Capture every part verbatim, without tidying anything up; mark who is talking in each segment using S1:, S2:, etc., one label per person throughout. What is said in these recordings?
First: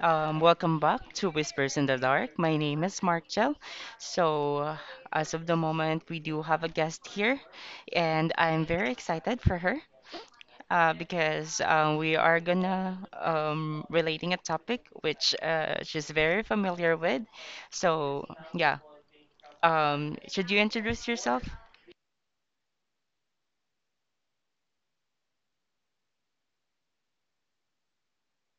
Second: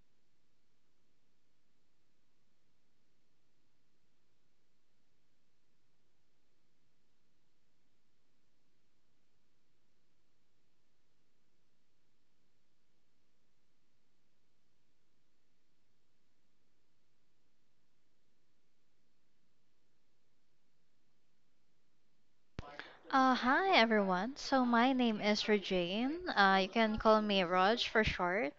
S1: um, welcome back to Whispers in the Dark. My name is Markel. So, uh, as of the moment, we do have a guest here, and I'm very excited for her uh, because uh, we are gonna um, relating a topic which uh, she's very familiar with. So, yeah, um, should you introduce yourself?
S2: Uh, hi everyone. So my name is Regine. Uh, you can call me Raj for short.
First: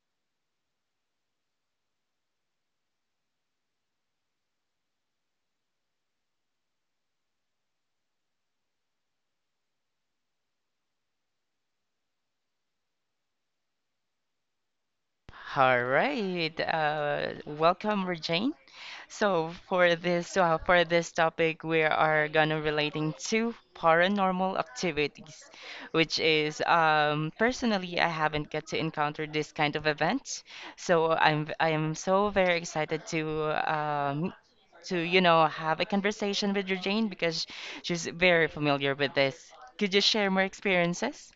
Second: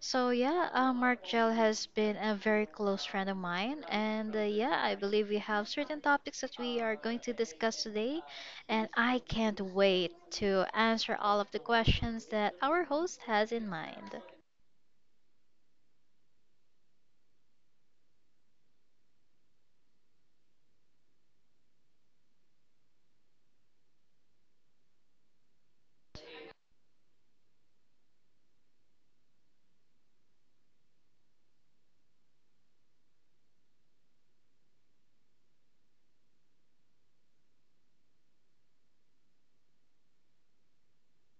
S2: So yeah, uh, Mark Gel has been a very close friend of mine, and uh, yeah, I believe we have certain topics that we are going to discuss today, and I can't wait to answer all of the questions that our host has in mind.
S1: All right, uh, welcome, Regine. So for this uh, for this topic, we are gonna relating to paranormal activities, which is um, personally I haven't get to encounter this kind of event, so I'm I am so very excited to um, to you know have a conversation with Regine because she's very familiar with this. Could you share more experiences?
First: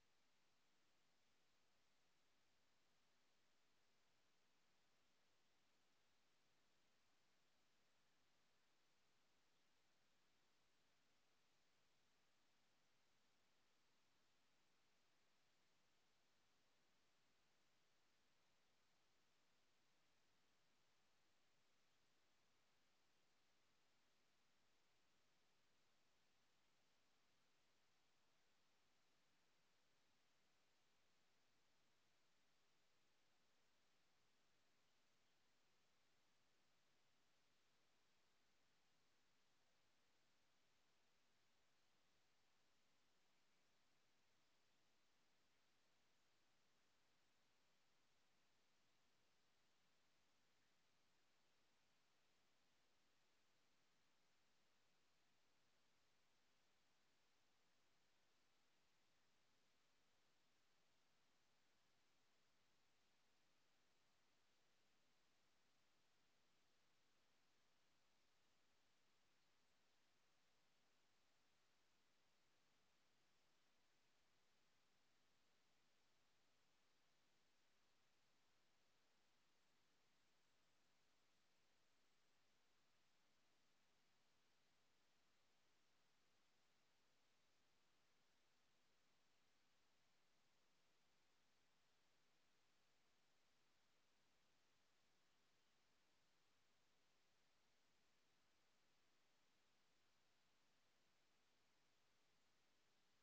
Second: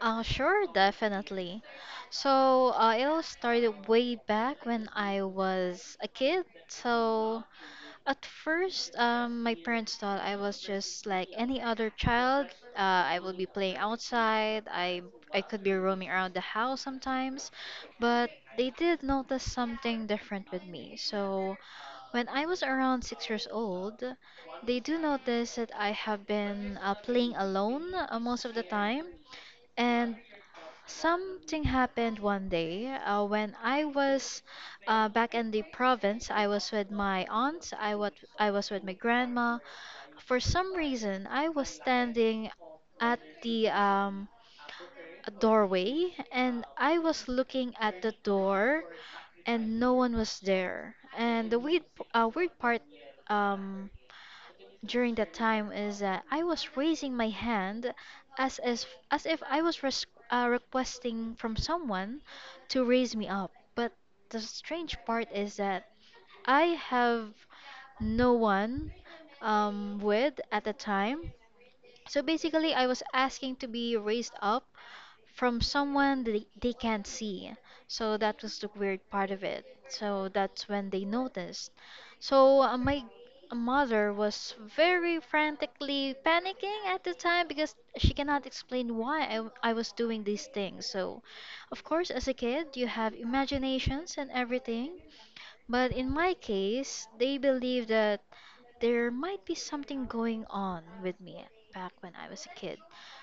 S2: Uh, sure, definitely. So uh, it all started way back when I was a kid. So at first, um, my parents thought I was just like any other child. Uh, I will be playing outside. I I could be roaming around the house sometimes, but they did notice something different with me. So when I was around six years old, they do notice that I have been uh, playing alone uh, most of the time. And something happened one day uh, when I was uh, back in the province. I was with my aunt. I was I was with my grandma. For some reason, I was standing at the um, doorway and I was looking at the door, and no one was there. And the weird uh, weird part um, during that time is that I was raising my hand as as as if I was res- uh, requesting from someone to raise me up. But the strange part is that I have no one um, with at the time. So basically, I was asking to be raised up from someone that they, they can't see. So that was the weird part of it. So that's when they noticed. So uh, my mother was very frantically panicking at the time because she cannot explain why I, w- I was doing these things. So, of course, as a kid, you have imaginations and everything. But in my case, they believe that there might be something going on with me back when I was a kid.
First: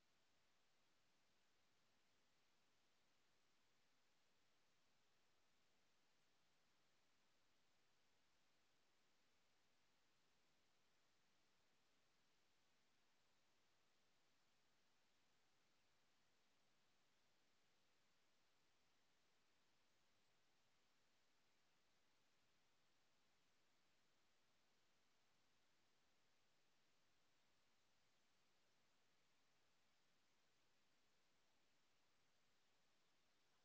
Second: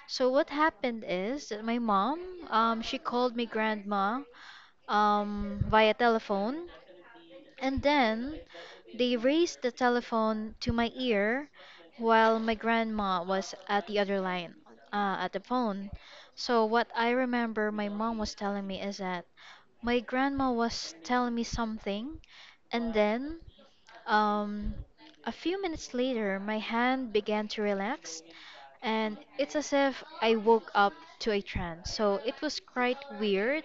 S2: So what happened is that my mom, um, she called me grandma um, via telephone and then they raised the telephone to my ear while my grandma was at the other line, uh, at the phone. So, what I remember my mom was telling me is that my grandma was telling me something, and then um, a few minutes later, my hand began to relax, and it's as if I woke up to a trance. So, it was quite weird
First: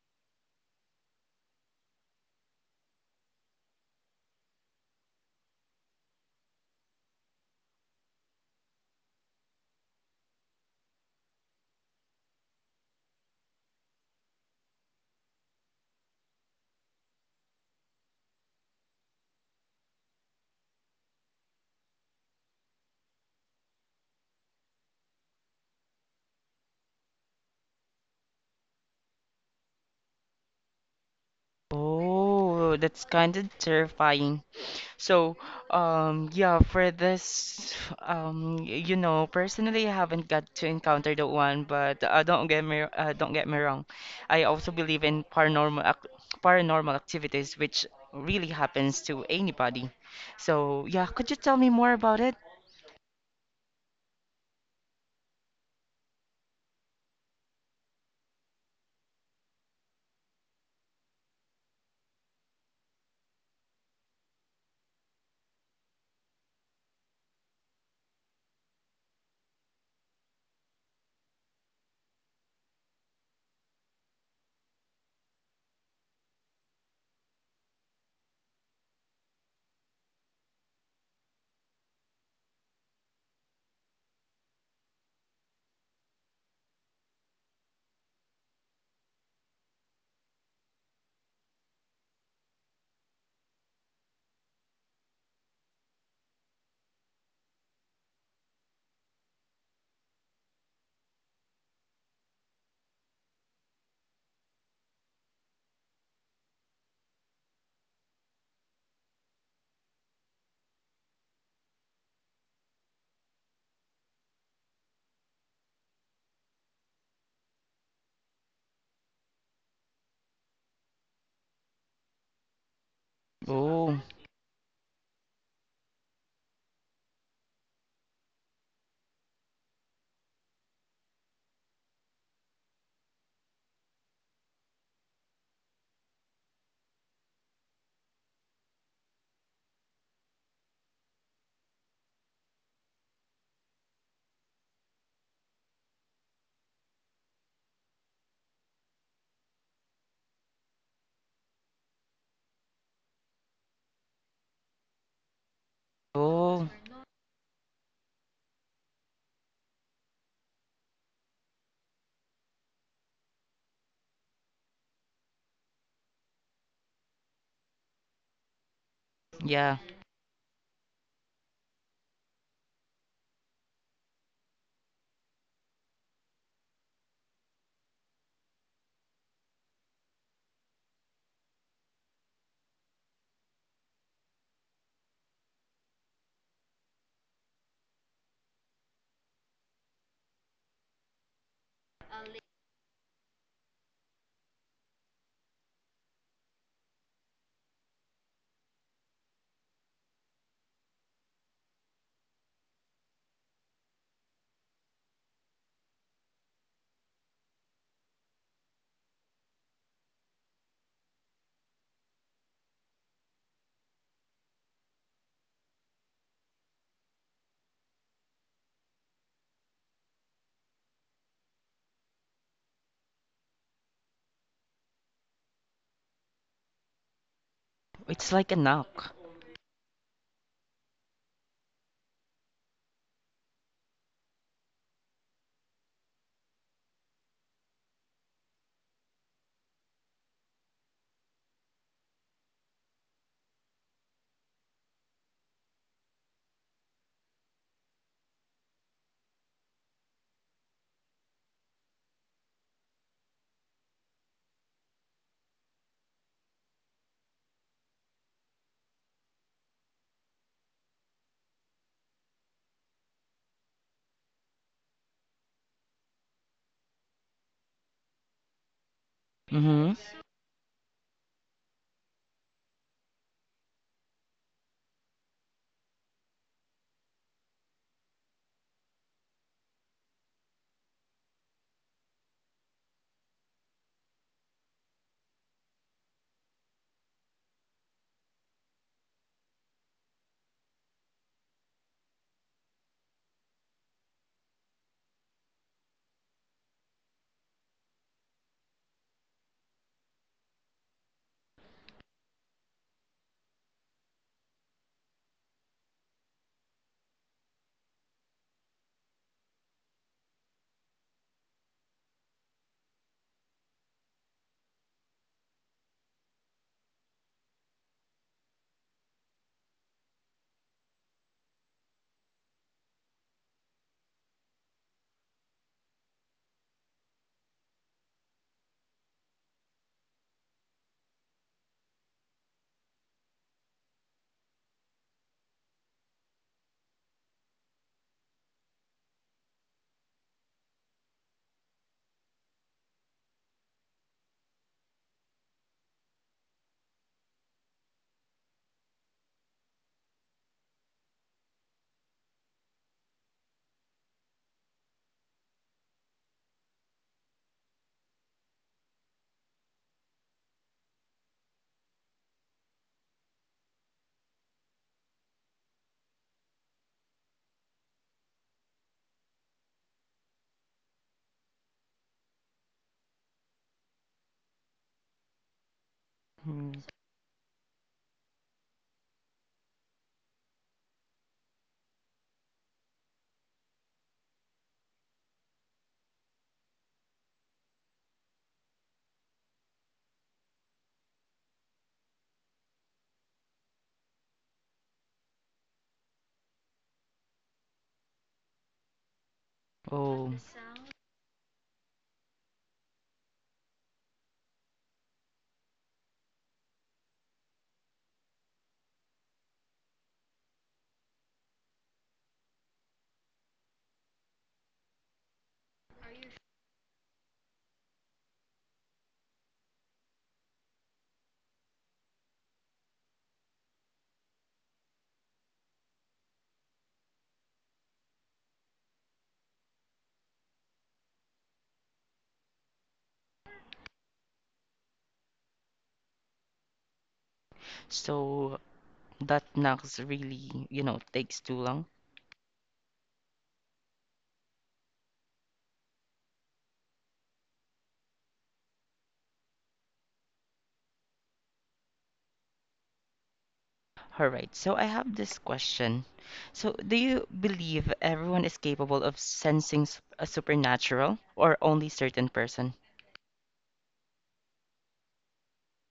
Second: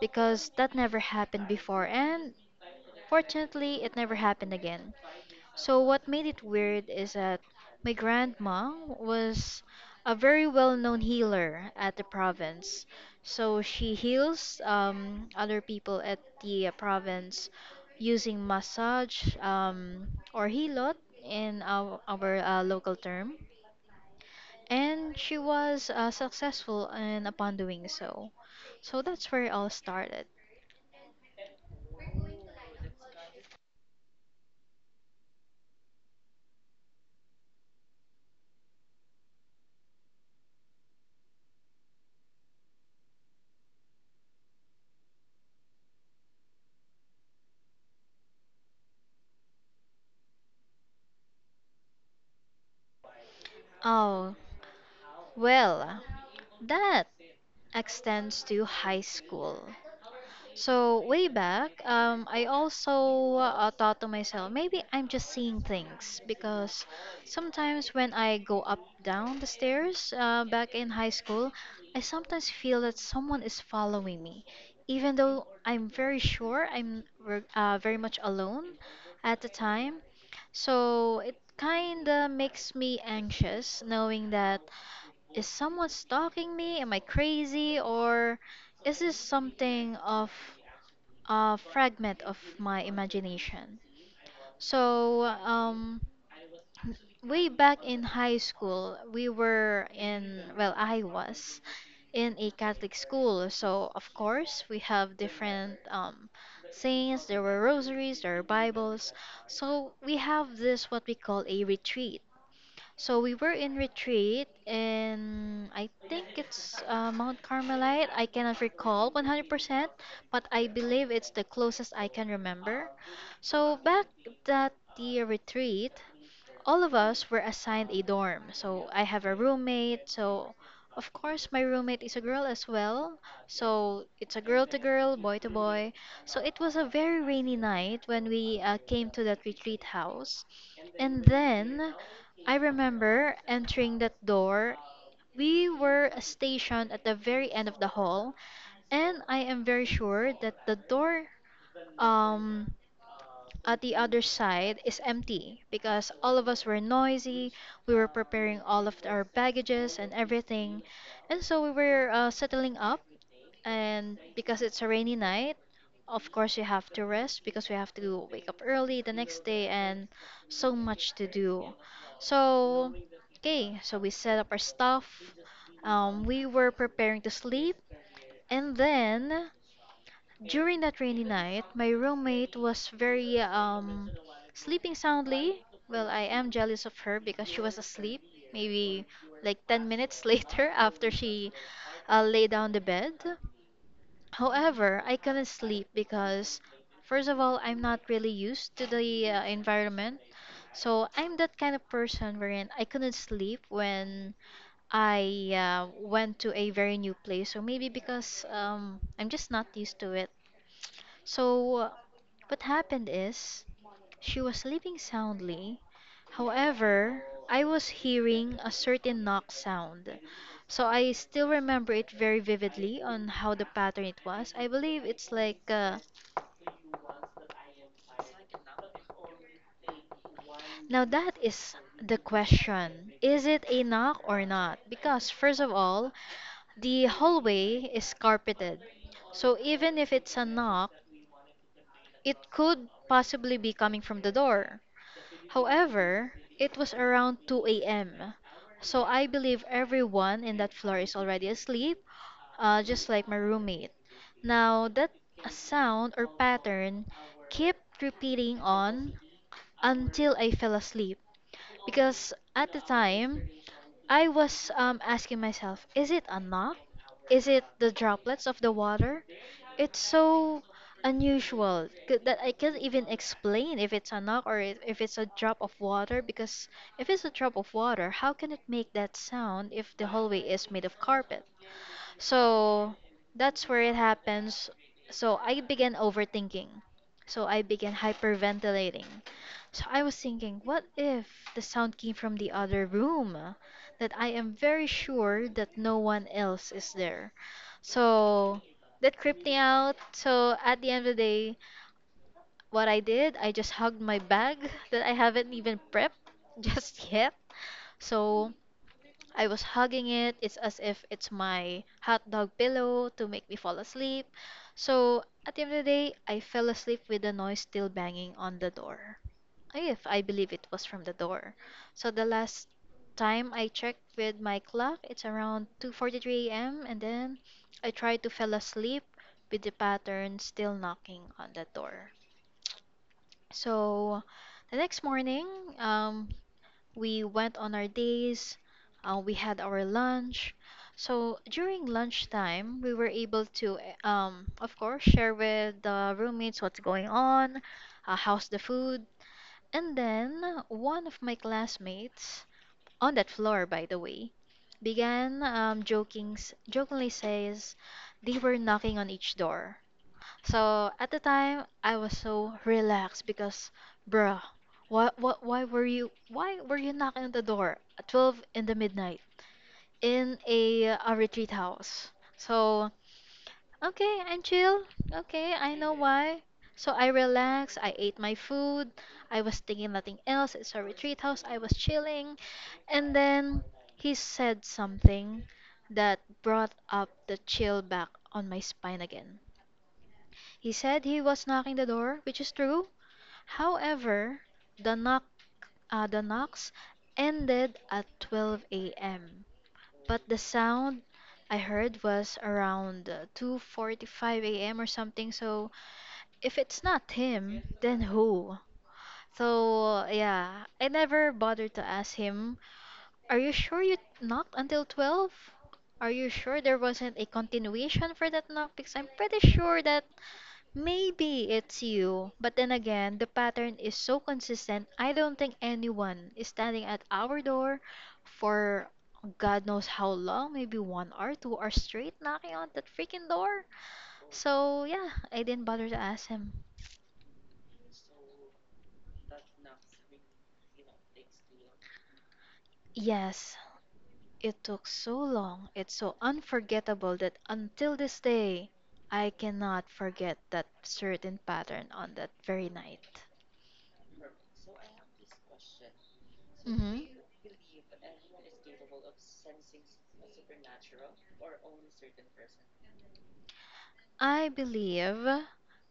S2: because that never happened before, and fortunately, it never happened again. So, what made it weird is that my grandma was a very well known healer at the province. So, she heals um, other people at the uh, province using massage, um, or hilot in our, our uh, local term. And she was uh, successful in upon doing so. So, that's where it all started.
S1: Oh, that's kind of terrifying. So, um, yeah, for this, um, y- you know, personally, I haven't got to encounter the one, but uh, don't get me, uh, don't get me wrong. I also believe in paranormal, ac paranormal activities, which really happens to anybody. So, yeah, could you tell me more about it?
S2: Oh, well, that extends to high school. So way back, um, I also uh, thought to myself, maybe I'm just seeing things because sometimes when I go up down the stairs uh, back in high school, I sometimes feel that someone is following me, even though I'm very sure I'm ver- uh, very much alone at the time. So it kind of makes me anxious knowing that, is someone stalking me? Am I crazy? Or is this something of a fragment of my imagination? So, um, way back in high school, we were in, well, I was in a Catholic school. So, of course, we have different um, saints, there were rosaries, there were Bibles. So, we have this what we call a retreat. So we were in retreat in I think it's uh, Mount Carmelite. I cannot recall one hundred percent, but I believe it's the closest I can remember. So
S1: Oh,
S2: back that the retreat, all of us were assigned a dorm. So I have a roommate. So of course my roommate is a girl as well. So it's a girl to girl, boy to boy. So it was a very rainy night when we uh, came to that retreat house. And then I remember entering that door. We were stationed at the very end of the hall, and I am very sure that the door um at the other side is empty because all of us
S1: oh,
S2: were noisy. We were preparing all of our baggages and everything. And so we were uh, settling up. And because it's a rainy night, of course, you have to rest because we have to wake up early the next day
S1: yeah,
S2: and so much to do. So, okay, so we set up our stuff. Um, we were preparing to sleep. And then during that rainy night, my roommate was very um sleeping soundly. Well, I am jealous of her because she was asleep maybe like ten minutes later after she uh, lay down the bed. However, I couldn't sleep because first of all, I'm not really used to the uh, environment. So, I'm that kind of person wherein I couldn't sleep when I uh, went to a very new place, or maybe because um, I'm just not used to it. So, what happened is she was sleeping soundly. However, I was hearing a certain knock sound. So I still remember it very vividly on how the pattern it was. I believe it's like uh,
S1: it's like a knock.
S2: now that is the question. Is it a knock or not? Because first of all, the hallway is carpeted. So even if it's a knock, it could possibly be coming from the door. However, it was around two a m, so I believe everyone in that floor is already asleep, uh, just like my roommate. Now, that sound or pattern kept repeating on until I fell asleep because at the time I was um, asking myself, is it a knock? Is it the droplets of the water?
S1: Mm-hmm.
S2: It's so unusual c- that I can't even explain if it's a knock or if if it's a drop of water because if it's a drop of water, how can it make that sound if the hallway is made of carpet? So that's where it happens. So I began overthinking. So I began hyperventilating. So I was thinking, what if the sound came from the other room? That I am very sure that no one else is there. So that creeped me out. So at the end of the day, what I did, I just hugged my bag that I haven't even prepped just yet. So I was hugging it. It's as if it's my hot dog pillow to make me fall asleep. So at the end of the day, I fell asleep with the noise still banging on the door. If I believe it was from the door. So the last time I checked with my clock, it's around two forty-three a m and then I tried to fell asleep with the pattern still knocking on the door. So the next morning, um, we went on our days, uh, we had our lunch. So during lunchtime, we were able to, eh, um, of course, share with the roommates what's going on, uh, how's the food. And then one of my classmates, on that floor, by the way, began um, joking, s- jokingly says they were knocking on each door. So at the time, I was so relaxed because, bruh, why, why, why were you, why were you knocking on the door at twelve in the midnight in a, a retreat house? So, okay, I'm chill. Okay, I know why.
S1: Mm.
S2: So I relaxed. I ate my food. I was thinking nothing else. It's a retreat house. I was chilling. And then he said something that brought up the chill back on my spine again. He said he was knocking the door, which is true. However, the knock uh, the knocks ended at twelve a m. But
S1: Oh,
S2: the sound I heard was around uh, two forty-five a m or something. So if it's not him, then who? So yeah, I never bothered to ask him. Are you sure you knocked until twelve? Are you sure there wasn't a continuation for that knock? Because I'm pretty sure that maybe it's you, but then again, the pattern is so consistent. I don't think anyone is standing at our door for God knows how long, maybe one hour, two hours straight, knocking on that freaking door. So, yeah, I didn't bother to ask him.
S1: so that knocks really, you know, takes too long.
S2: Yes, it took so long. It's so unforgettable that until this day, I cannot forget that certain pattern on that very night.
S1: All right. So I have this question. So, do
S2: Hmm,
S1: you believe everyone is capable of sensing s- a supernatural, or only certain person?
S2: I believe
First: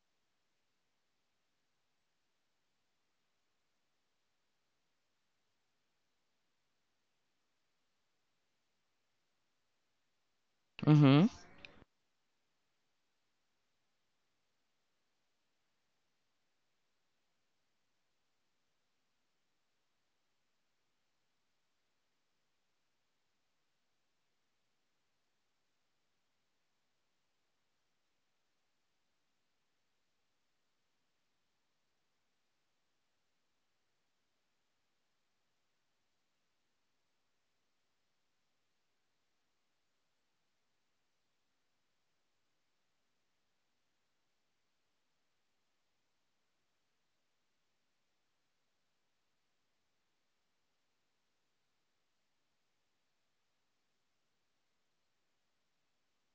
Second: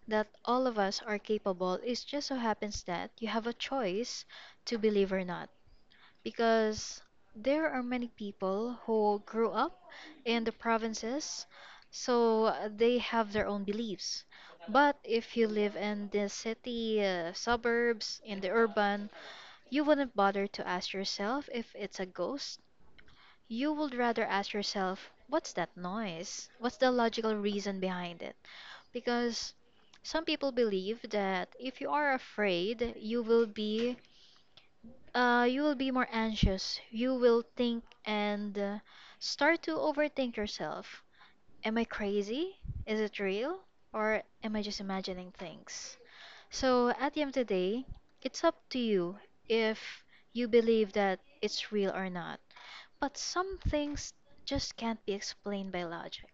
S2: that all of us are capable. It just so happens that you have a choice to believe or not because there are many people who grew up in the
S1: Mm-hmm.
S2: provinces, so uh, they have their own beliefs. But if you live in the city, uh, suburbs, in the urban, you wouldn't bother to ask yourself if it's a ghost. You would rather ask yourself, what's that noise? What's the logical reason behind it? Because some people believe that if you are afraid, you will be uh, you will be more anxious. You will think and uh, start to overthink yourself. Am I crazy? Is it real? Or am I just imagining things? So at the end of the day, it's up to you if you believe that it's real or not. But some things just can't be explained by logic.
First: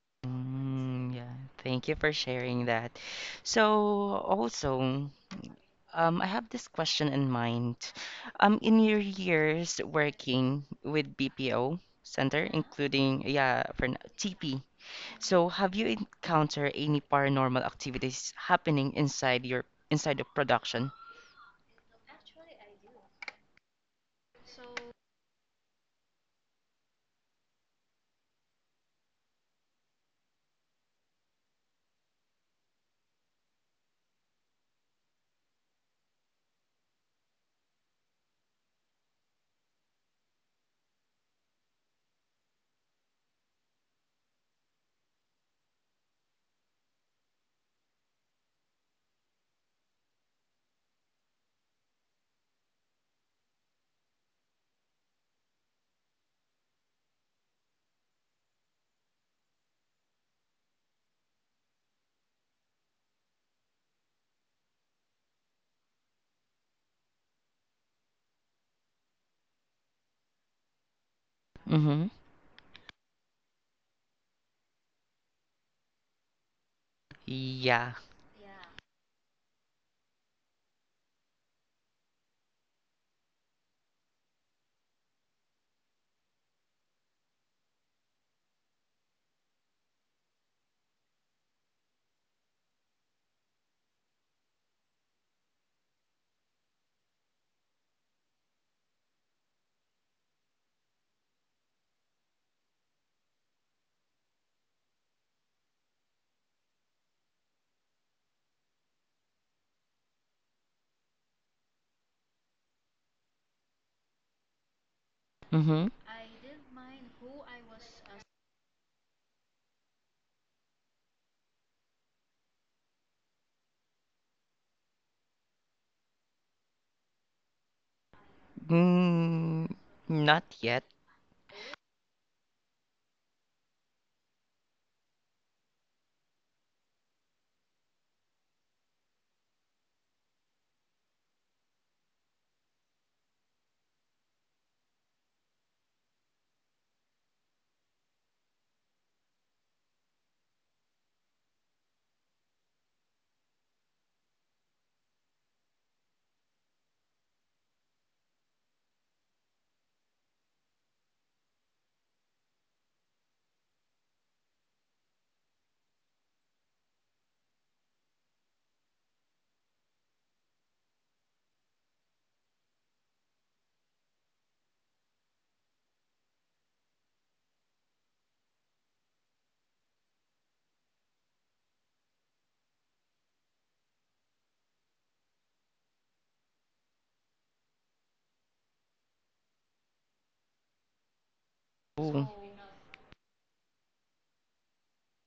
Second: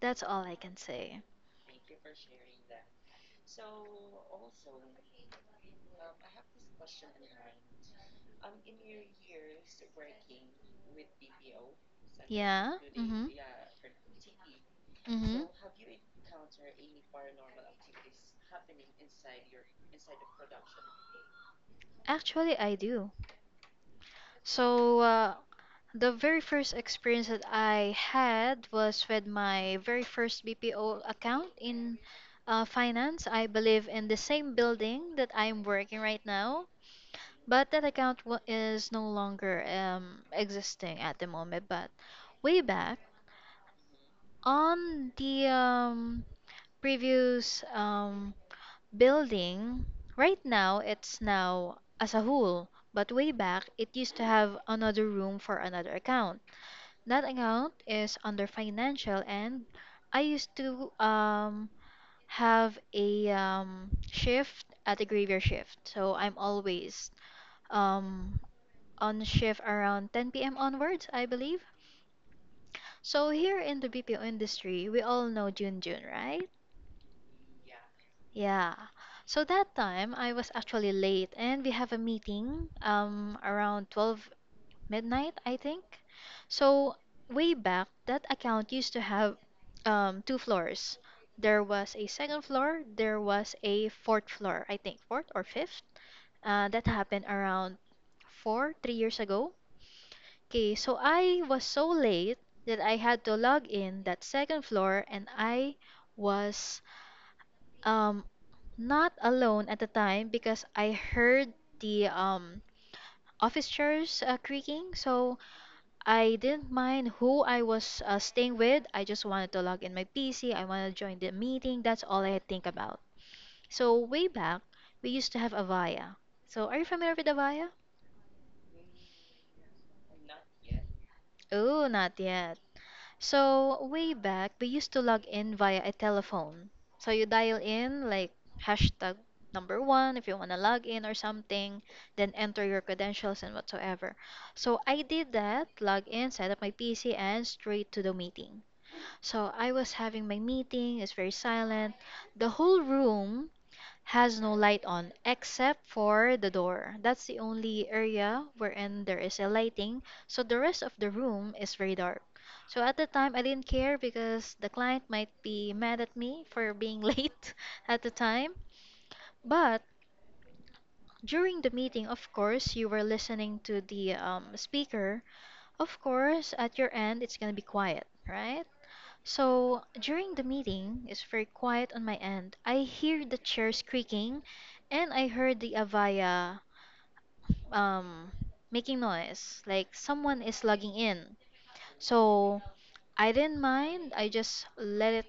S2: That's all I can
S1: Mm,
S2: say.
S1: yeah. Thank you for sharing that. So, also, um, I have this question in mind. Um, in your years working with B P O Center,
S2: Yeah? Mm hmm.
S1: including, yeah, for n- T P.
S2: Mm hmm.
S1: So, have you encountered any paranormal activities happening inside your inside the production?
S2: Actually, I do. So, uh, the very first experience that I had was with my very first B P O account in uh, finance. I believe in the same building that I'm working right now, but that account wa is no longer um, existing at the moment. But way back on the um, previous um, building right now it's now as a whole, but way back it used to have another room for another account. That account is under financial, and I used to um have a um shift at a graveyard shift, so I'm always um on shift around ten p.m onwards, I believe.
S1: Mhm.
S2: So here in the B P O industry, we all know Jun Jun, right?
S1: Yeah.
S2: Yeah. So that time I was actually late and we have a meeting um around twelve midnight, I think. So way back, that account used to have um two floors. There was a second floor, there was a fourth floor, I think, fourth or fifth. Uh, that happened around four, three years ago. Okay, so I was so late that I had to log in that second floor, and I was um, not alone at the time because I heard the um office chairs uh, creaking, so
S1: Mhm.
S2: I didn't mind who I was uh, staying with. I just wanted to log in my P C. I wanted to join the meeting. That's all I think about. So way back, we used to have Avaya. So are you familiar with Avaya?
S1: Mm, not yet.
S2: Oh, not yet. So way back, we used to log in via a telephone. So you dial in like hashtag number one if you want to log in or something, then enter your credentials and whatsoever. So I did that, log in, set up my P C, and straight to the meeting. So I was having my meeting, it's very silent. The whole room has no light on except for the door. That's the only area wherein there is a lighting. So the rest of the room is very dark. So at the time, I didn't care because the client might be mad at me for being late at the time. But during the meeting, of course, you were listening to the um, speaker. Of course, at your end, it's going to be quiet, right? So during the meeting, it's very quiet on my end. I hear the chairs creaking, and I heard the Avaya um making noise, like someone is logging in.
S1: Ooh.
S2: So I didn't mind. I just let it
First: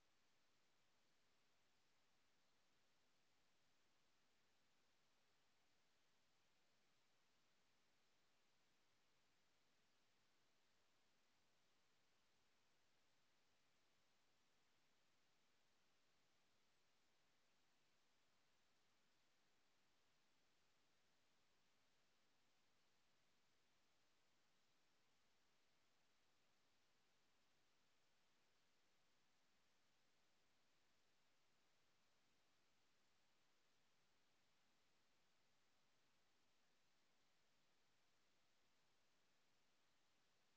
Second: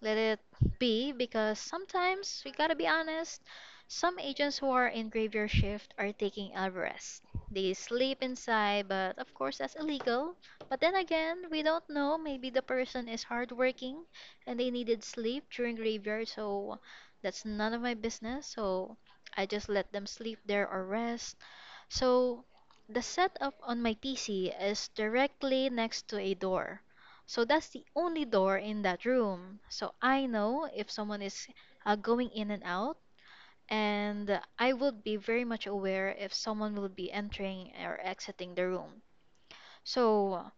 S2: let it be because sometimes we gotta be honest. Some agents who are in graveyard shift are taking a rest. They sleep inside, but of course that's illegal. But then again, we don't know. Maybe the person is hardworking and they needed sleep during graveyard, so that's none of my business. So I just let them sleep there or rest. So the setup on my P C is directly next to a door. So that's the only door in that room. So I know if someone is uh, going in and out, and I would be very much aware if someone will be entering or exiting the room. So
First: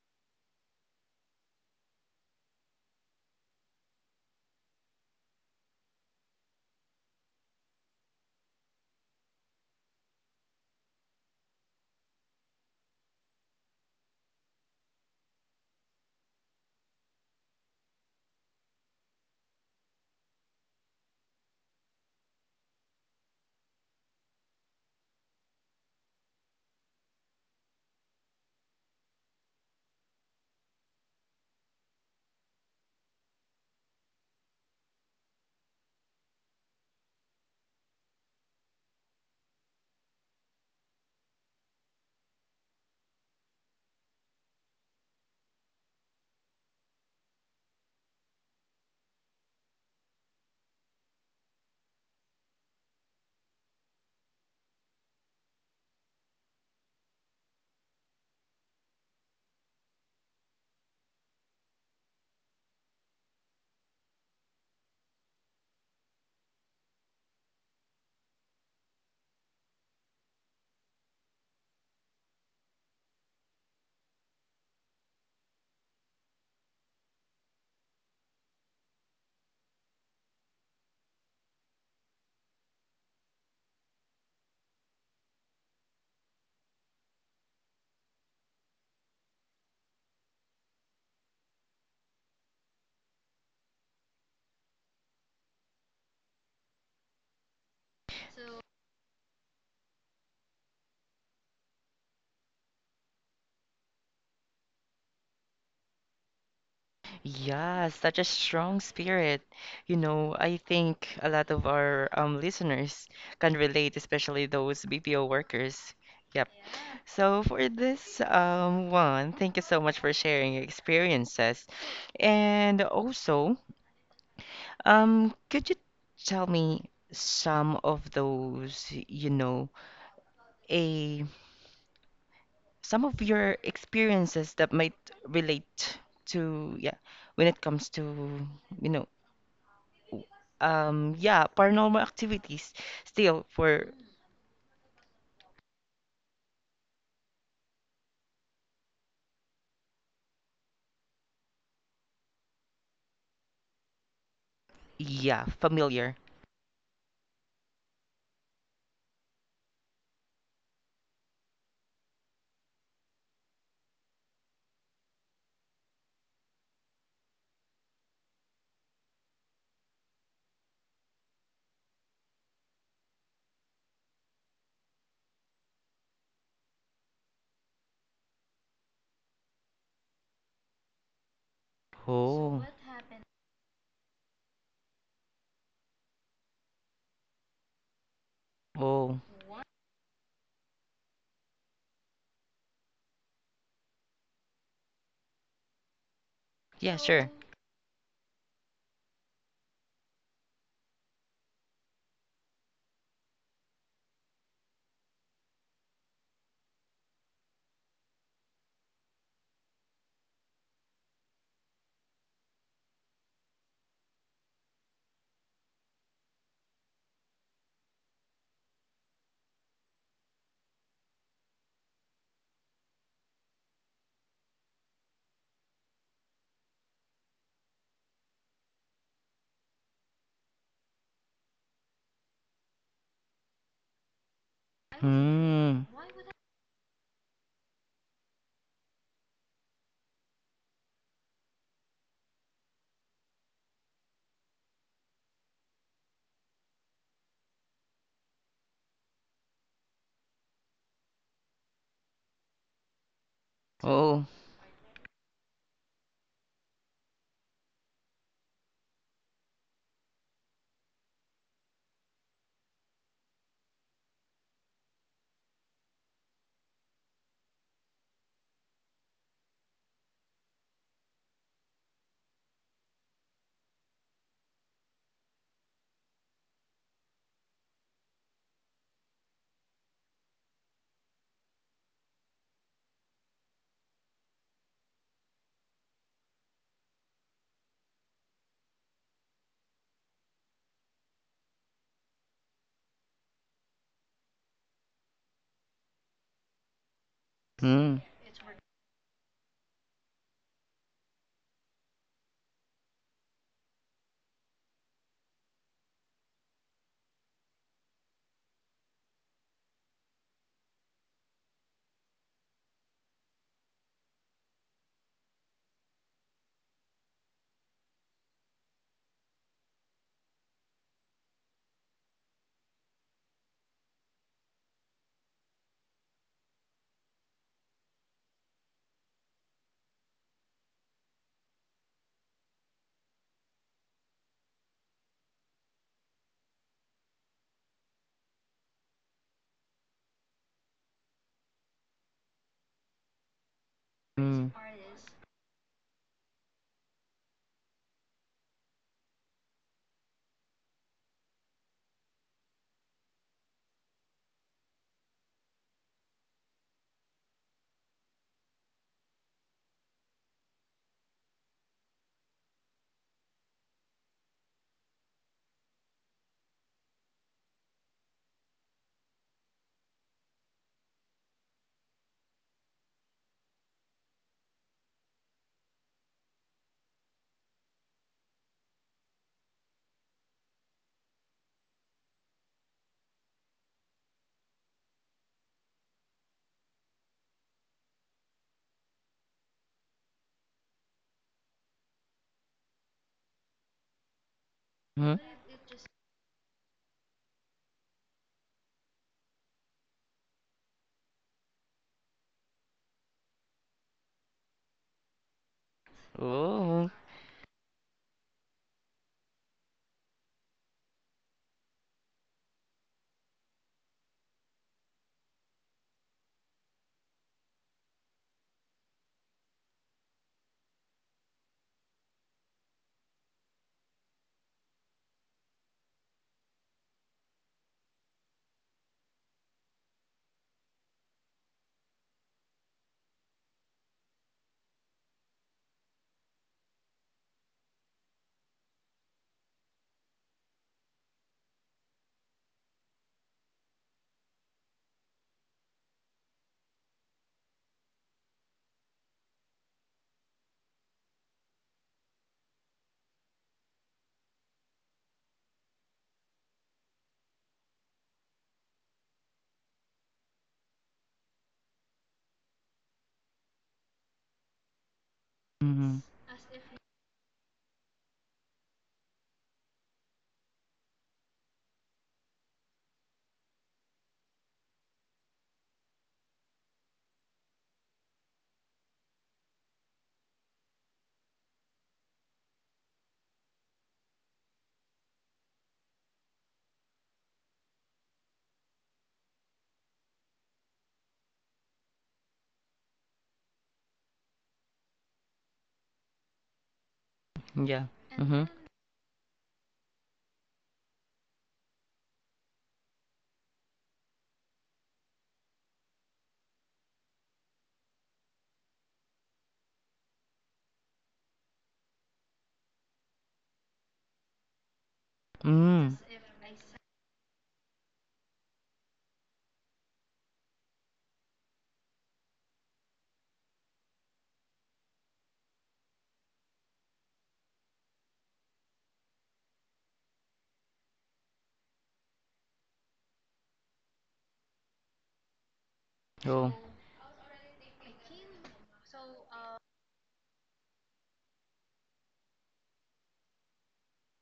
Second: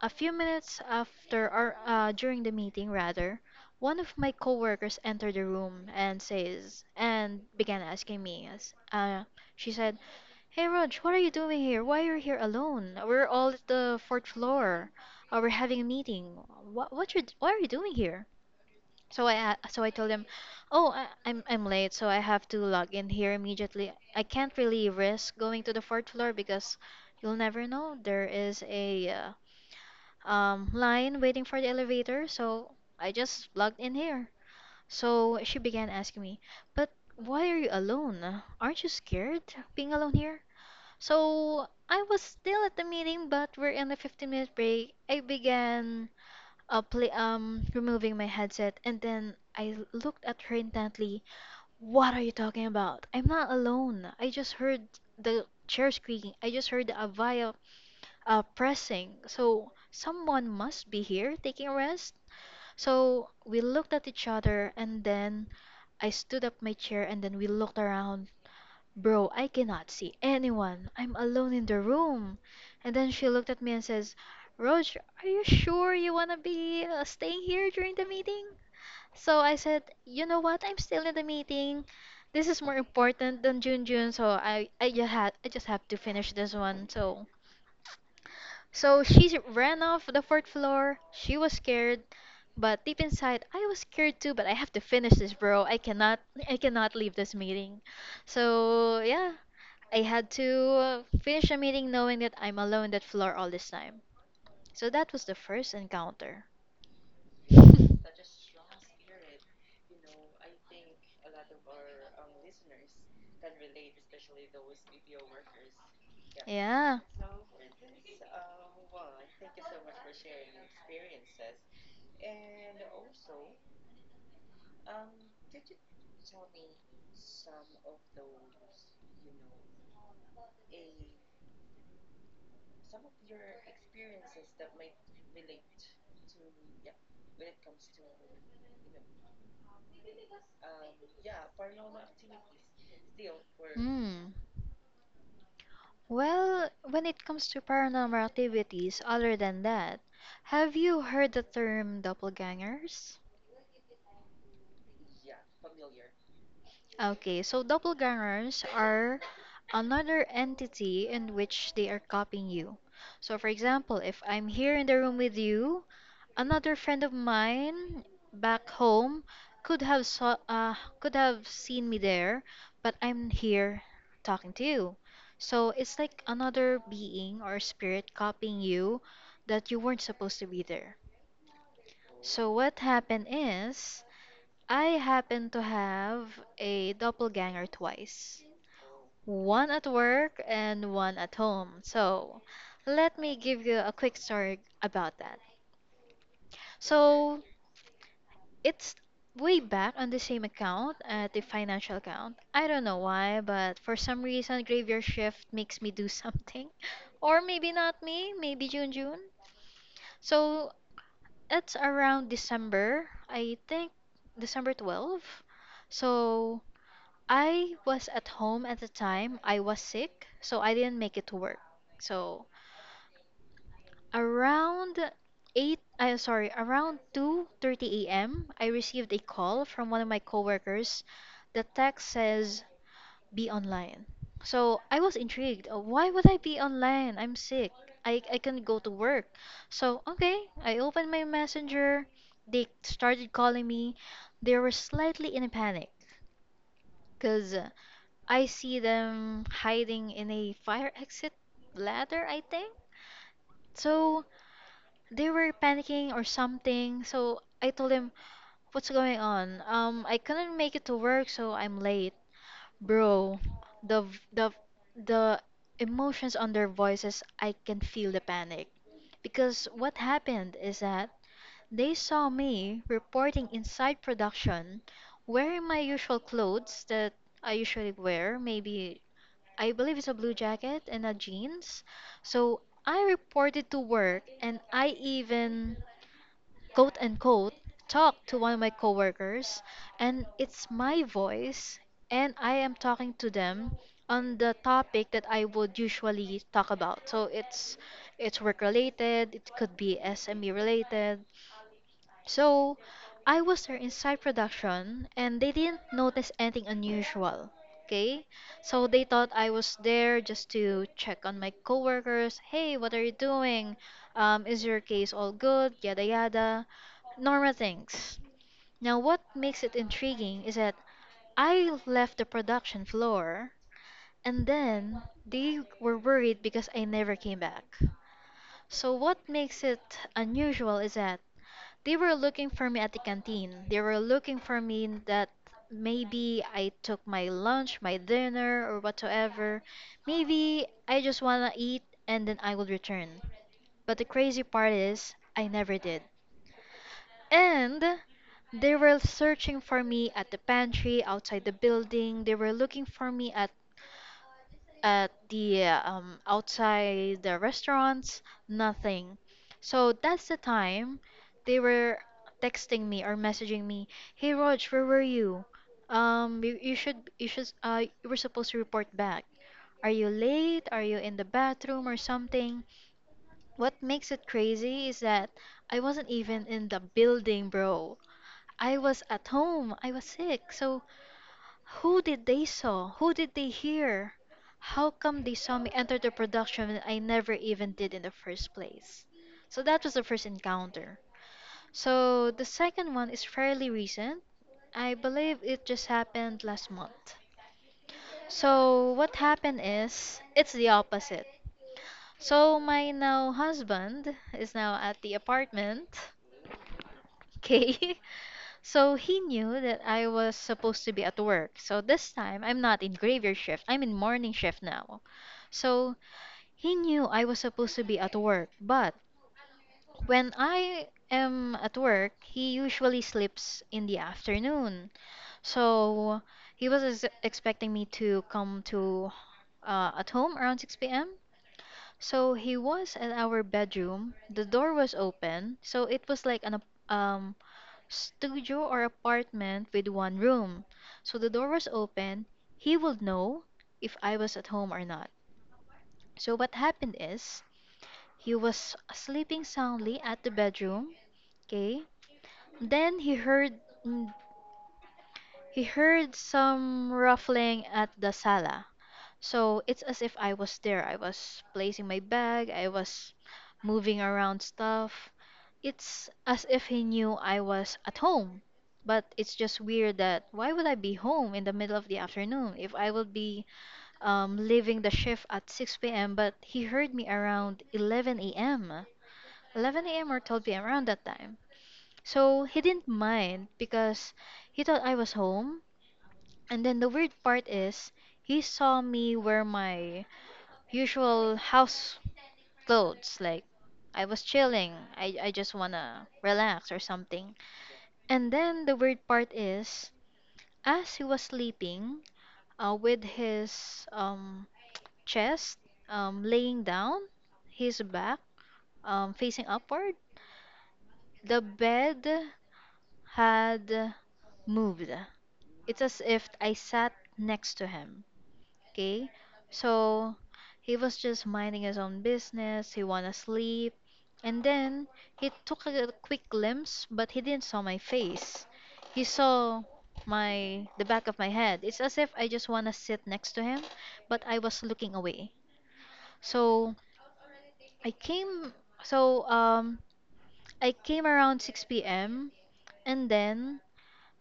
S2: a few minutes after or uh, during the meeting rather, one of my coworkers entered the room and says and began asking me as uh, she said, "Hey Rog, what are you doing here? Why are you here alone? We're all at the fourth floor. Uh, we're having a meeting. What what you what are you doing here?" So I a- so I told him, "Oh, I, I'm I'm late, so I have to log in here immediately. I can't really risk going to the fourth floor because you'll never know. There is a uh, um line waiting for the elevator, so I just logged in here." So she began asking me, "But why are you alone? Aren't you scared being alone here?" So I was still at the meeting, but we're in a fifteen minute break. I began uh, play, um, removing my headset and then I l- looked at her intently. "What are you talking about? I'm not alone. I just heard the chair squeaking. I just heard the Avaya uh, pressing. So someone must be here taking a rest." So we looked at each other, and then I stood up my chair and then we looked around. "Bro, I cannot see anyone. I'm alone in the room." And then she looked at me and says, "Roj, are you sure you want to be uh, staying here during the meeting?" So I said, "You know what? I'm still in the meeting. This is more important than Jun Jun, so I I just had I just have to finish this one." So so she ran off the fourth floor. She was scared, but deep inside I was scared too, but I have to finish this, bro. I cannot I cannot leave this meeting. So, yeah, I had to uh, finish a meeting knowing that I'm alone that floor all this time. So that was the first encounter.
S1: Yeah, such a strong spirit. You know, I think a lot of our um, listeners can relate, especially those B P O workers. Yep.
S2: Yeah.
S1: So for this um, one, thank you so much for sharing your experiences. And also, um, could you tell me some of those, you know, a some of your experiences that might relate to, yeah, when it comes to, you know um yeah, paranormal activities, still for.
S2: Hmm. Well, when it comes to paranormal activities, other than that, have you heard the term doppelgangers?
S1: Yeah, familiar.
S2: Okay, so doppelgangers are another entity in which they are copying you. So, for example, if I'm here in the room with you, another friend of mine back home could have saw, uh, could have seen me there, but I'm here talking to you. So it's like another being or spirit copying you that you weren't supposed to be there. So
S1: Oh.
S2: what happened is I happen to have a doppelganger twice.
S1: Oh,
S2: One at work and one at home. So let me give you a quick story about that.
S1: yeah. Sure.
S2: So, it's way back on the same account, at the financial account. I don't know why, but for some reason, graveyard shift makes me do something. Or maybe not me, maybe June June. So it's around December, I think December twelfth. So I was at home at the time. I was sick, so I didn't make it to work. So around eight, I sorry, around two thirty a m, I received a call from one of my coworkers. The text says, "Be online." So I was intrigued. Oh,
S1: Hmm.
S2: why would I be online? I'm sick. I I can not go to work. So okay, I opened my messenger. They started calling me. They were slightly in a panic because I see them hiding in a fire exit ladder, I think. So
S1: Oh.
S2: they were panicking or something. So I told him, "What's going on? Um, I couldn't make it to work, so I'm late, bro." The v- the the emotions on their voices, I can feel the panic because what happened is that they saw me reporting inside production, wearing my usual clothes that I usually wear. Maybe, I believe, it's a blue jacket and a jeans. So I reported to work and I even, quote unquote, talked to one of my coworkers, and it's my voice and I am talking to them on the topic that I would usually talk about. So it's
S1: Hmm.
S2: it's work related, it could be S M E related. So I was there inside production and they didn't notice anything unusual. Okay? So they thought I was there just to check on my coworkers. "Hey, what are you doing? Um, is your case all good? Yada yada." Normal things. Now, what makes it intriguing is that I left the production floor and then they were worried because I never came back. So what makes it unusual is that they were looking for me at the canteen. They were looking for me in that, maybe I took my lunch, my dinner, or whatsoever. Maybe I just wanna eat and then I will return. But the crazy
S1: Hmm.
S2: part is, I never did. And they were searching for me at the pantry outside the building. They were looking for me at at the um, outside the restaurants, nothing. So that's the time they were texting me or messaging me, "Hey Rog, where were you? Um, you, you should you should uh you were supposed to report back. Are you late? Are you in the bathroom or something?" What makes it crazy is that I wasn't even in the building, bro. I was at home. I was sick. So who did they saw? Who did they hear? How come they saw me enter the production when I never even did in the first place? So that was the first encounter. So the second one is fairly recent. I
S1: Hmm.
S2: believe it just happened last month. So what happened is it's the opposite. So my now husband is now at the apartment.
S1: Oh.
S2: Okay. So he knew that I was supposed to be at work. So this time, I'm not in graveyard shift, I'm in morning shift now. So he knew I was supposed to be at work. But when I am at work, he usually sleeps in the afternoon. So he was ex- expecting me to come to uh, at home around six p m. So he was at our bedroom. The door was open, so it was like an ap- um studio or apartment with one room. So the door was open. He would know if I was at home or not. So what happened is he was sleeping soundly at the bedroom. Okay. Then he heard mm, he heard some ruffling at the sala. So it's as if I was there. I was placing my bag, I was moving around stuff.
S1: Hmm.
S2: It's as if he knew I was at home. But it's just weird that why would I be home in the middle of the afternoon if I would be um, leaving the shift at six p m. But he heard me around eleven a m eleven a m or twelve p m around that time. So he didn't mind because he thought I was home. And then the weird part is he saw me wear my usual house clothes. Like I was chilling. I, I just wanna relax or something.
S1: Yeah.
S2: And
S1: Hmm.
S2: then the weird part is, as he was sleeping, uh, with his um chest um laying down, his back um facing upward, the bed had moved. It's
S1: Hmm.
S2: as if I sat next to him. Okay, so he was just minding his own business. He wanna sleep, and then he took a quick glimpse, but he didn't saw my face. He saw my the back of my head. It's as if I just wanna sit next to him, but I was looking away.
S1: Oh.
S2: So I came. So um, I came around six p m and then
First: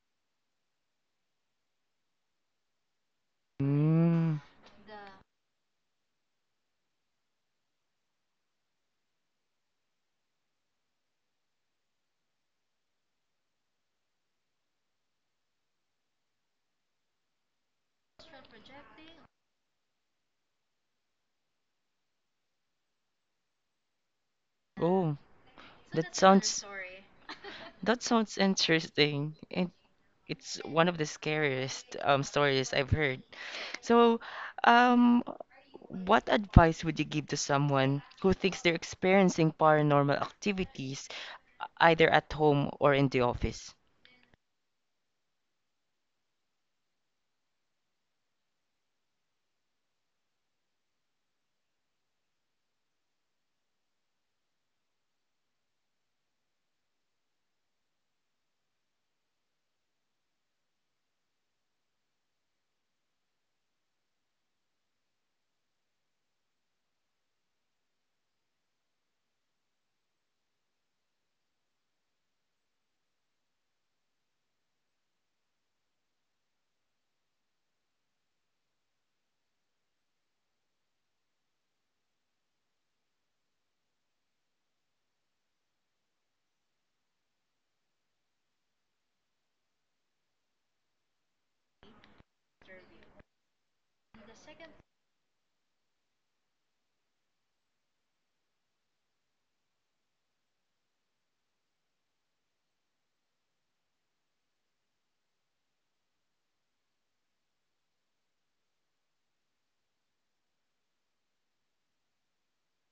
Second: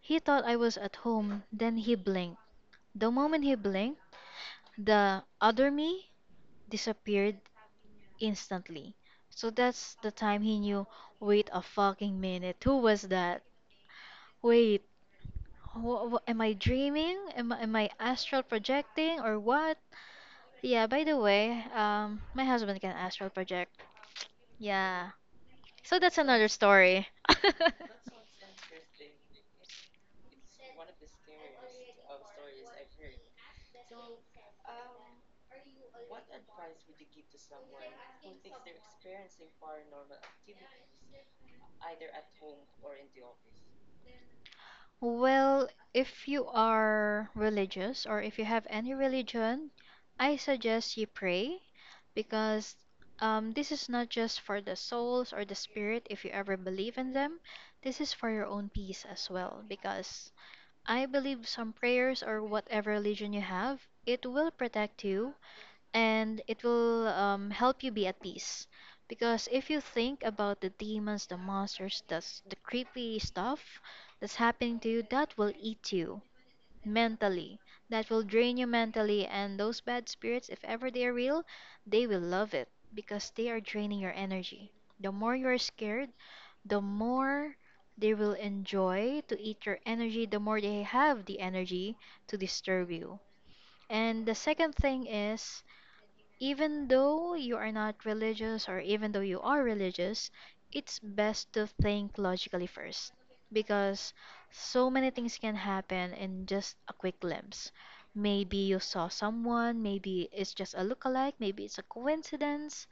S2: he thought I was at home. Then he blinked. The moment he blinked,
S1: Hmm.
S2: the other me disappeared instantly. So that's the time he knew, wait a fucking minute, who was that? Wait, wh- wh- am I dreaming? Am, I- am I astral projecting or what? Yeah, by the way, um, my husband can astral project. Yeah.
S1: Oh.
S2: So
S1: that
S2: that's another
S1: sounds
S2: story.
S1: that sounds interesting. It's one of the scariest um, stories I've heard. So, um, what advice would you give to someone who thinks they're experiencing paranormal activities, e-, either at home or in the office?
S2: Well, if you are religious or if you have any religion, I suggest you pray because um, this is not just for the souls or the spirit if you ever believe in them. This is for your own peace as well because I believe some prayers or whatever religion you have, it will protect you and it will um, help you be at peace. Because if you think about the demons, the monsters, the, s- the creepy stuff that's happening to you, that will eat you mentally. That will drain you mentally. And those bad spirits, if ever they are real, they will love it because they are draining your energy. The more you are scared, the more they will enjoy to eat your energy, the more they have the energy to disturb you. And the second thing is even though you are not religious, or even though you are religious, it's best to think logically first because so many things can happen in just a quick glimpse. Maybe you saw someone, maybe it's just a lookalike, maybe it's a coincidence.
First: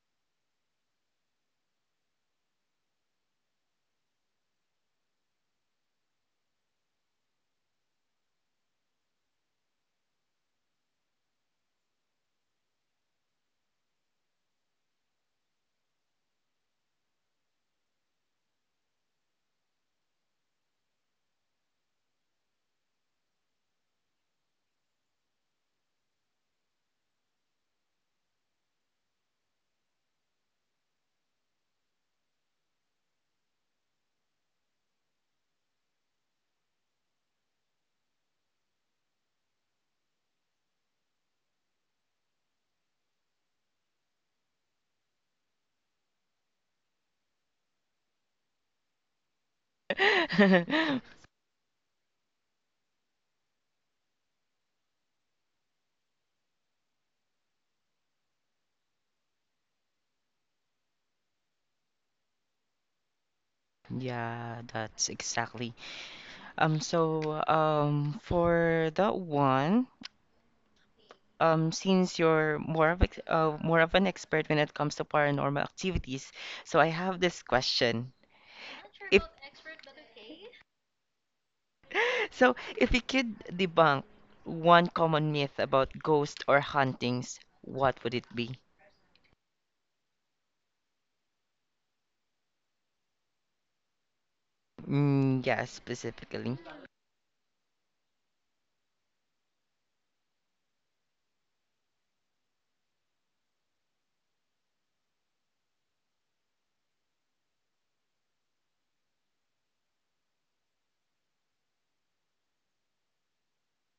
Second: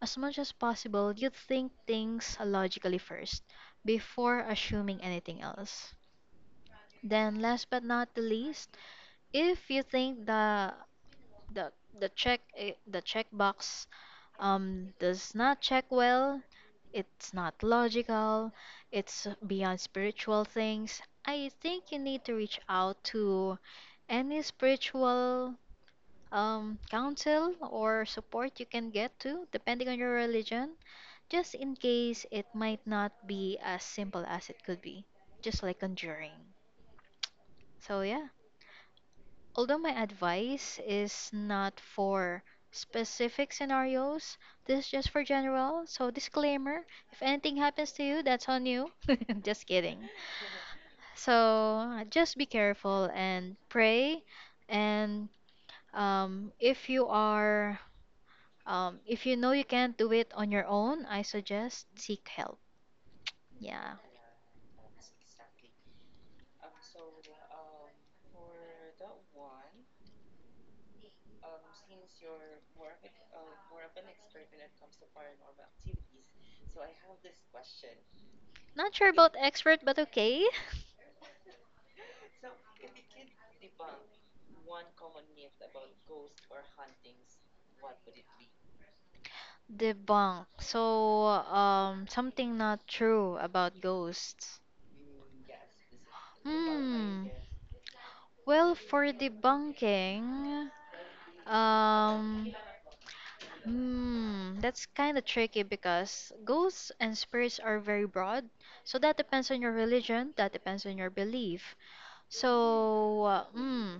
S2: As much as possible, you think things logically first before assuming anything else. Then, last but not the least, if you think the the the check i- the checkbox um does not check well, it's not logical, it's beyond spiritual things. I think you need to reach out to any spiritual um counsel or support you can get to, depending on your religion, just in case it might not be as simple as it could be, just like conjuring. So yeah, although my advice is not for specific scenarios, this is just for general. So, disclaimer, if anything happens to you, that's on you. Just kidding. So, just be careful and pray. And um, if you are, um, if you know you can't do it on your own, I suggest seek help. Yeah.
S1: Yeah, that's exactly. Um, so um, for that one, um, since you're more of ex uh, more of an expert when it comes to paranormal activities, so I have this question.
S2: Not sure
S1: If
S2: about expert, but okay.
S1: So, if you could debunk one common myth about ghosts or hauntings, what would it be?
S2: Debunk. So, um, something not true about ghosts.
S1: Mm, yeah, specifically.
S2: Hmm. Well, for debunking, um, hmm, that's kind of tricky because ghosts and spirits are very broad. So that depends on your religion, that depends on your belief. So, uh, hmm,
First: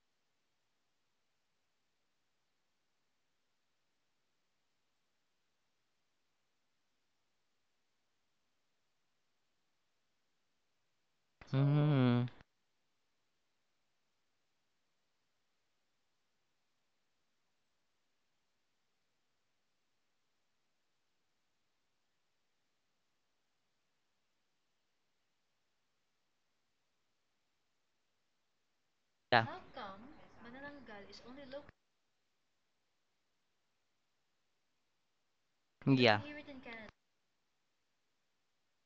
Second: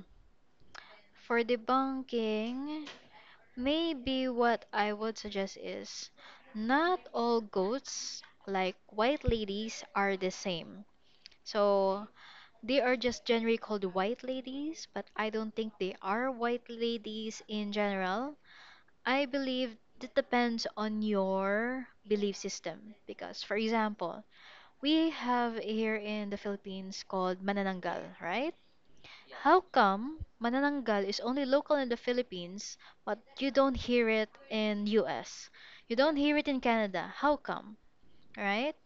S2: for debunking, maybe what I would suggest is not all ghosts, like white ladies, are the same. So
S1: Mm,
S2: they are just generally called white ladies, but I don't think they are white ladies in general. I believe it depends on your belief system because, for example, we have here in the Philippines called manananggal, right?
S1: yeah.
S2: How come manananggal is only local in the Philippines, but you don't hear it in U S? You don't
S1: Yeah.
S2: hear it in Canada. How come? Right?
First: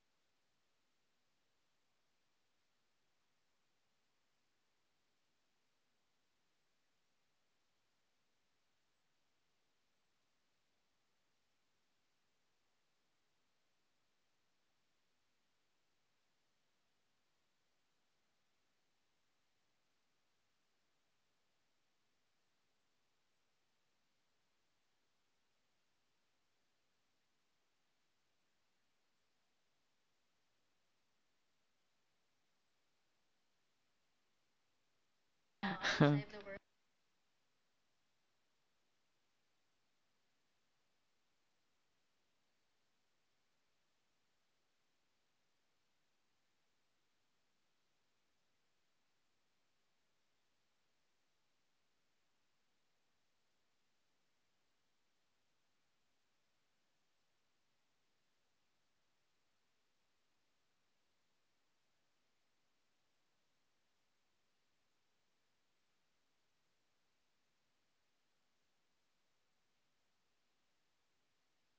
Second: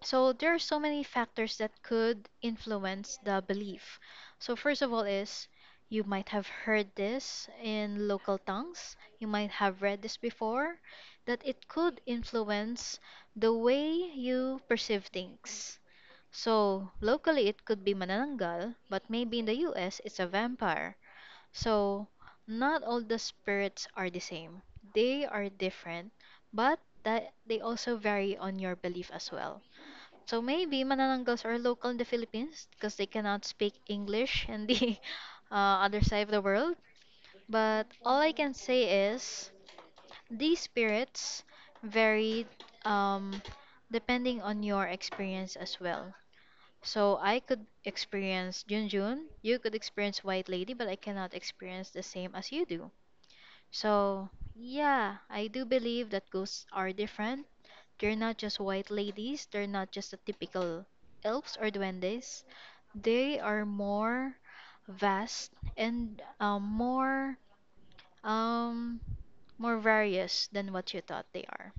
S2: So there are so many factors that could influence the belief. So first of all is you might have heard this in local tongues, you might have read this before, that it could influence the way you perceive things. So locally it could be manananggal, but maybe in the U S it's a vampire. So not all the spirits are the same. They are different, but that they also vary on your belief as well. So maybe Manananggals are local in the Philippines because they cannot speak English in the uh, other side of the world. But all I can say is these spirits vary um, depending on your experience as well. So I could experience Junjun, you could experience White Lady, but I cannot experience the same as you do. So yeah, I do believe that ghosts are different. They're not just white ladies, they're not just the typical elves or duendes. They are more vast and um, more um more various than what you thought they are.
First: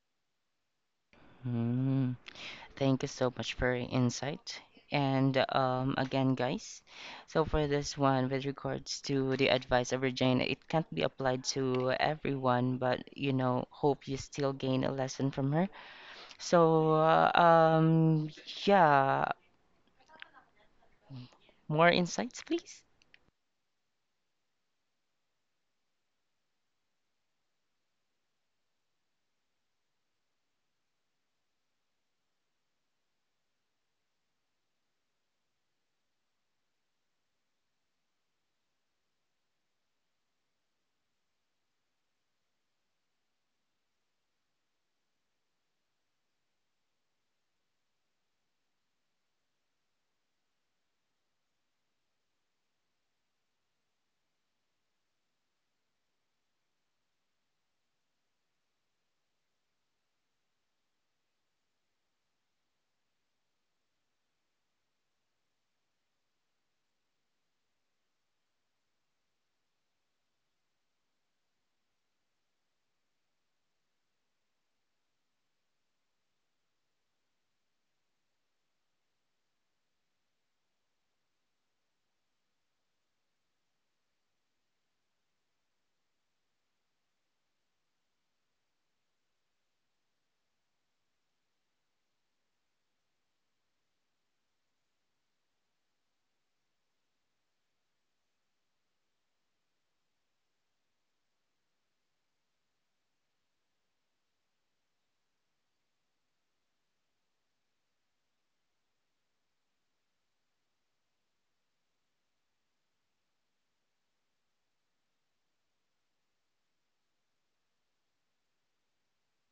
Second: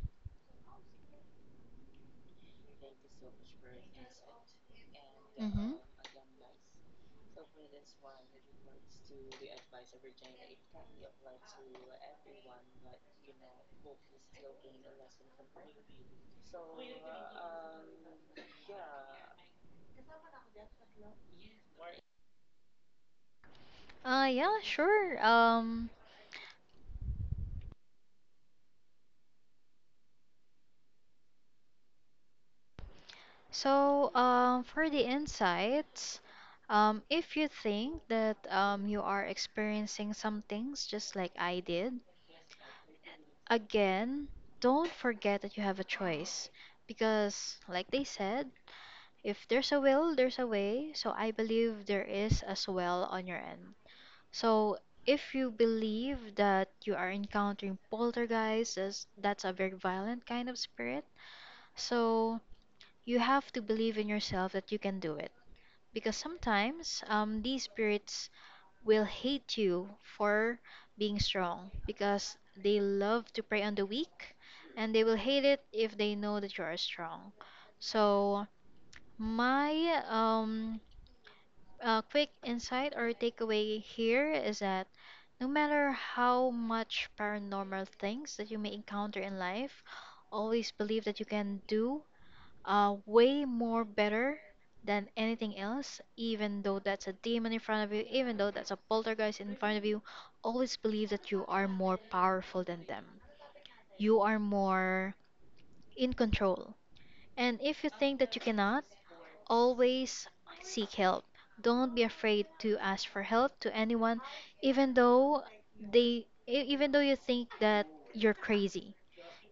S1: Mm, thank you so much for your insight. And
S2: Mhm.
S1: um, again, guys, so for this one, with regards to the advice of Regina, it can't be applied to everyone, but you know, hope you still gain a lesson from her. So, uh, um, yeah, more insights, please.
S2: Uh, yeah, sure. Um, so, um, for the insights, um, if you think that um, you are experiencing some things just like I did, again, don't forget that you have a choice because, like they said, if there's a will, there's a way. So I believe there is as well on your end. So if you believe that you are encountering poltergeists, as that's a very violent kind of spirit. So you have to believe in yourself that you can do it because sometimes um, these spirits will hate you for being strong because they love to prey on the weak and they will hate it if they know that you are strong. So, my um, uh, quick insight or takeaway here is that no matter how much paranormal things that you may encounter in life, always believe that you can do uh, way more better than anything else, even though that's a demon in front of you, even though that's a poltergeist in front of you, always believe that you are more powerful than them. You are more in control. And if you think that you cannot, always seek help. Don't be afraid to ask for help to anyone, even though they, e- even though you think that you're crazy.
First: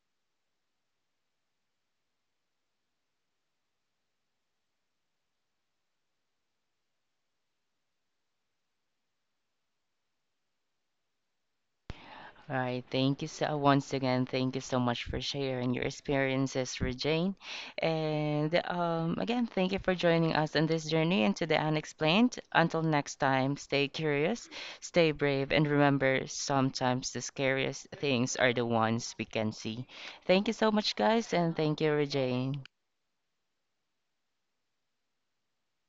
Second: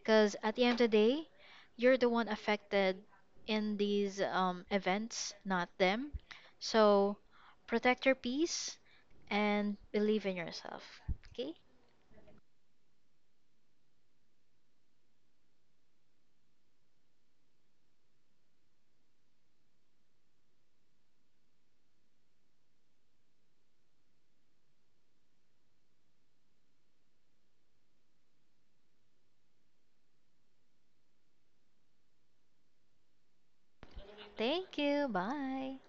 S2: Because at the end of the day, you're the one affected in these um, events, not them. So protect your peace and believe in yourself. Okay?
S1: All right, thank you so once again. Thank you so much for sharing your experiences, Regine. And um, again, thank you for joining us on this journey into the unexplained. Until next time, stay curious, stay brave, and remember, sometimes the scariest things are the ones we can see. Thank you so much, guys, and thank you, Regine.
S2: Thank you. Bye.